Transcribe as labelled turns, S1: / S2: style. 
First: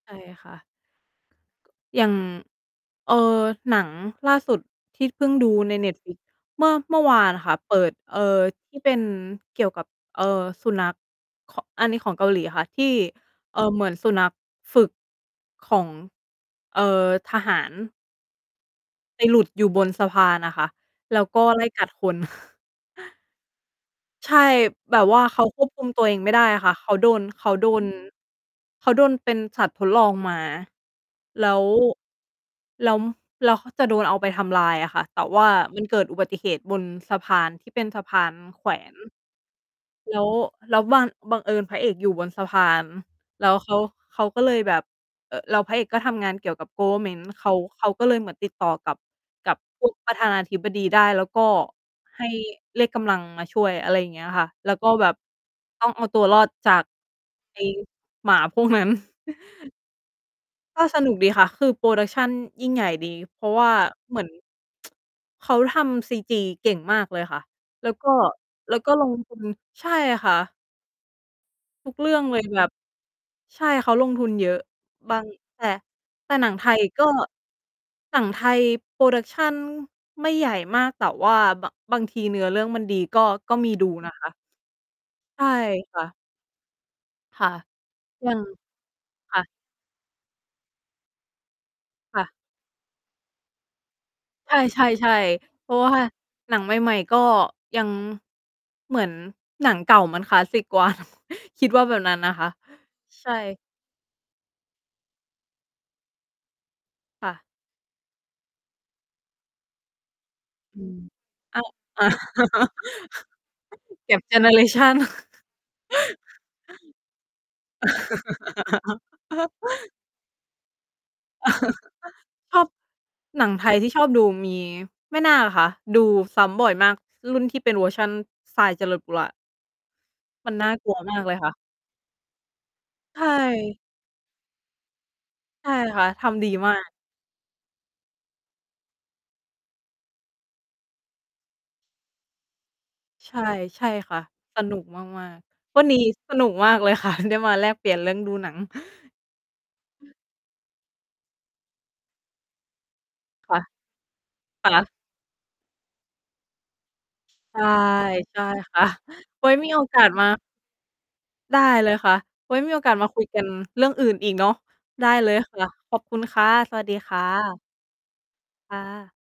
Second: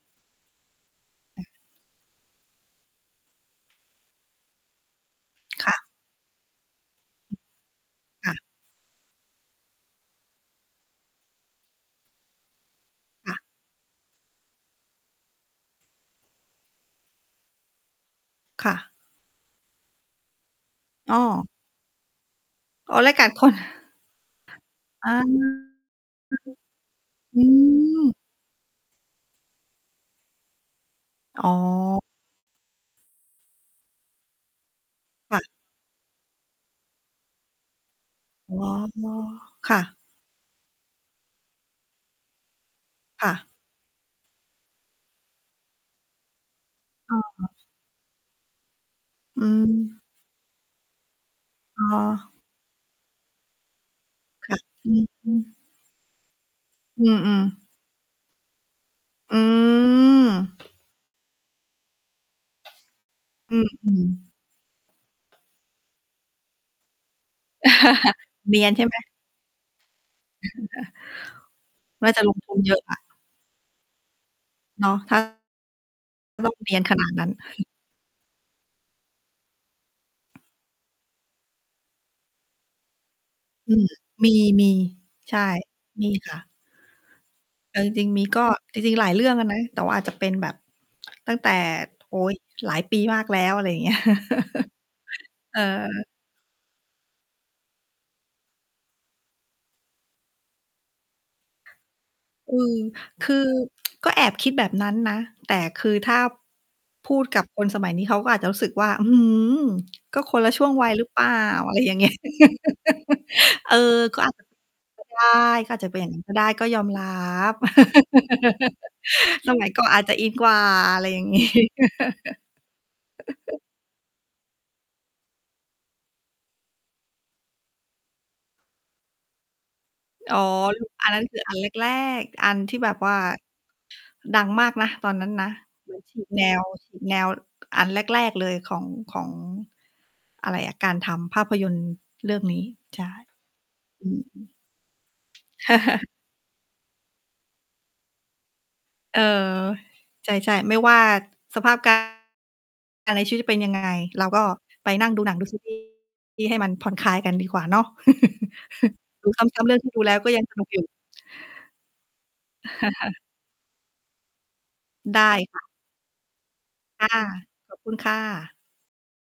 S1: ใช่ค่ะ
S2: อา
S1: อย่าง เอ่อ หนังล่าสุดที่เพิ่งดู
S2: ค
S1: ใน
S2: ่ะ
S1: Netflix เมื่อ เมื่อวา
S2: อ
S1: นค่ะ เปิด เอ่อ
S2: ค่ะ
S1: ที่ เป็นเกี่ยวกับ เอ่อ สุนัข ข อันนี้ของเกาหลีค่ะ ที่
S2: ค่ะ
S1: เอ่อ เหมือนสุนัขฝึกของ เอ่อ ทหาร
S2: ค่ะ
S1: ไปหลุดอยู่บนสะพานน่ะค่ะ
S2: อ้
S1: แล้วก
S2: อ
S1: ็ไล่กัด คน
S2: อ๋อ ไล่กัด คน
S1: ใช่ แบ
S2: อ
S1: บ
S2: า
S1: ว่า เขาควบคุมตัวเองไม่ได้อะค่ะ เขาโดน
S2: อ
S1: เข
S2: ื
S1: าโดน
S2: ม
S1: เขาโดนเป็นสัตว์ทดลองมา แ
S2: อ๋
S1: ล้ว
S2: อ
S1: แล้ว แล้วเขาจะโดนเอาไปทำลายอะค่ะ แต่
S2: ค่
S1: ว
S2: ะ
S1: ่ามันเกิดอุบัติเหตุบนสะพานที่เป็นสะพาน
S2: อ๋อ
S1: แขวน
S2: ค่ะ
S1: แล้ว แล้วบัง บังเอิญพระเอกอยู่บนสะพาน
S2: ค่ะ
S1: แล้วเขา เขาก็เลยแบบ เอ่อ แล้วพระเอกก็ทำงานเกี่ยวกับ
S2: อ
S1: government เ
S2: ื
S1: ข
S2: อ
S1: า เขาก็เลยเหมือนติดต่อกับ
S2: อื
S1: กับ พวก
S2: ม
S1: ประธานาธิบดีได้ แล้วก็
S2: อ๋อ
S1: ให้เรียกกำลังมาช่วย อะไรอย่างเงี้ยค่ะ
S2: ค่ะ
S1: แล้วก
S2: อ
S1: ็
S2: ื
S1: แบบ
S2: ม
S1: ต้องเอาตัวรอดจาก
S2: อือ
S1: ไอ้
S2: ๆ
S1: หมาพวกนั้น
S2: อืม
S1: ก็สนุกดีค่ะ คือ production ยิ่งใหญ่ดี เพรา
S2: อ
S1: ะ
S2: ื
S1: ว่า
S2: ม
S1: เหมือน
S2: ๆ
S1: เขาทำ CG เก่งมากเลยค่ะ แล้วก็
S2: เนียน
S1: แล้
S2: ใ
S1: ว
S2: ช่
S1: ก
S2: ไ
S1: ็
S2: หม?
S1: ลงทุน ใช่ค่ะ ทุก
S2: น
S1: เ
S2: ่
S1: รื
S2: า
S1: ่
S2: จ
S1: อ
S2: ะ
S1: ง
S2: ล
S1: เล
S2: ง
S1: ย
S2: ทุน
S1: แบ
S2: เ
S1: บ
S2: ยอะอะ
S1: ใช่ เขาลงทุนเยอะ
S2: เนาะ ถ
S1: บ
S2: ้า
S1: าง แต่ แต่หน
S2: ต
S1: ั
S2: ้อ
S1: ง
S2: ง
S1: ไท
S2: เนีย
S1: ย
S2: น ข
S1: ก
S2: น
S1: ็
S2: าดนั้น
S1: หนังไทย production ไม่ใหญ่มาก แต่ว่า บ บางทีเนื้อเรื่องมันดีก็ ก็ม
S2: อ
S1: ี
S2: ื
S1: ด
S2: ม
S1: ู นะคะ
S2: มี ๆ ใช
S1: ใ
S2: ่
S1: ช่ค่
S2: มี
S1: ะ
S2: ค่ะ
S1: ค่ะ
S2: เอาจริง ๆ มี
S1: อย่า
S2: ก
S1: ง
S2: ็ จริง ๆ หลายเรื่
S1: ค
S2: อง
S1: ่
S2: อะ
S1: ะ
S2: นะ แต่ว่าอาจจะเป็นแบบ ตั้งแต่ โอ
S1: ค
S2: ๊
S1: ่ะ
S2: ย หลายปีมากแล้ว อะไรอย่าง เงี้ย
S1: ใช่ ๆ
S2: เอ
S1: ๆ เพราะว่า
S2: อ
S1: หนังใหม่ ๆ ก็ยัง เหมือนหนังเก่ามันคลาสสิกกว่า นะ คิดว่าแบบนั้นนะคะ
S2: อืม ค
S1: ใช
S2: ือ
S1: ่
S2: ก็แอบคิดแบบนั้นนะ แต่คือถ้า พูด
S1: ค่
S2: กั
S1: ะ
S2: บคนสมัยนี้เขาก็อาจจะรู้สึกว่า อื้อฮือ ก็คนละช่วง
S1: อื
S2: วัย
S1: ม
S2: หรือเปล่า
S1: อ
S2: อะไรอย่าง
S1: อ
S2: เง
S1: า
S2: ี้ย เออ ก็
S1: gap
S2: อา
S1: เจ
S2: จจะ
S1: เน
S2: เ
S1: อ
S2: ป็
S1: เ
S2: น
S1: รชัน
S2: ไป ได้ ก็อาจจะเป็น อย่างนั้น ก็ได้ ก็ยอมรับ สมัยก่อนอาจจะอินกว่า อะไรอย่าง งี้
S1: ชอบ หนัง ไทยที่ชอบดูมี แม่นาคค่ะ ดูซ้ำบ่อยมาก รุ่นที่เป็นเวอร์ชัน ทราย เจริญปุระ
S2: อ๋อ
S1: มันน่า
S2: คื
S1: ก
S2: อ
S1: ลัว
S2: อัน
S1: ม
S2: น
S1: า
S2: ั้
S1: ก
S2: น
S1: เล
S2: ค
S1: ย
S2: ือ
S1: ค
S2: อ
S1: ่
S2: ั
S1: ะ
S2: นแรก ๆ อันที่แบบว่า
S1: ใช่
S2: ดังมากนะตอนนั้นนะ
S1: ใช่
S2: เหมื
S1: ค
S2: อน
S1: ่ะ
S2: ฉี
S1: ท
S2: ก แน
S1: ำดี
S2: ว
S1: มา
S2: ฉ
S1: ก
S2: ีก แนว อันแรก ๆ เลยของ ของ อะไรอะ การทำภาพยนตร์เรื่องนี้ ใช่
S1: ใช่ ใช่
S2: อื
S1: ค่
S2: ม
S1: ะ สนุกมาก ๆ วันนี้สนุกมาก เลยค่ะ ได้มาแลกเปลี่ยนเรื่องดูหนัง
S2: เออ ใช่ ๆ ไม่ว่าสภาพ การณ์ อะไรชีวิตจะ
S1: ค
S2: เป็
S1: ่
S2: น
S1: ะ
S2: ยังไง เราก็
S1: ค่
S2: ไ
S1: ะ
S2: ปนั่งดูหนังดู ซีรีส์ ให้มันผ่อนคลายกันดี
S1: ใ
S2: กว
S1: ช
S2: ่า
S1: ่
S2: เนาะ
S1: ใช่ ค่ะ
S2: ดูซ
S1: ไว้
S2: ้ำ ๆ
S1: ม
S2: เ
S1: ี
S2: รื่อ
S1: โ
S2: ง
S1: อ
S2: ที่
S1: ก
S2: ดู
S1: า
S2: แ
S1: ส
S2: ล้ว
S1: มา
S2: ก็ยังสนุกอยู่
S1: ได้เลยค่ะ ไว้มีโอกาสมาคุยกัน เรื่องอื่นอีกเนาะ ได้
S2: ได้
S1: เลยค
S2: ค่
S1: ่
S2: ะ
S1: ะ ขอบคุณค่ะ สวัสดี
S2: ค่
S1: ค
S2: ะ
S1: ่ะ
S2: ขอบคุณ ค่ะ
S1: ค่ะ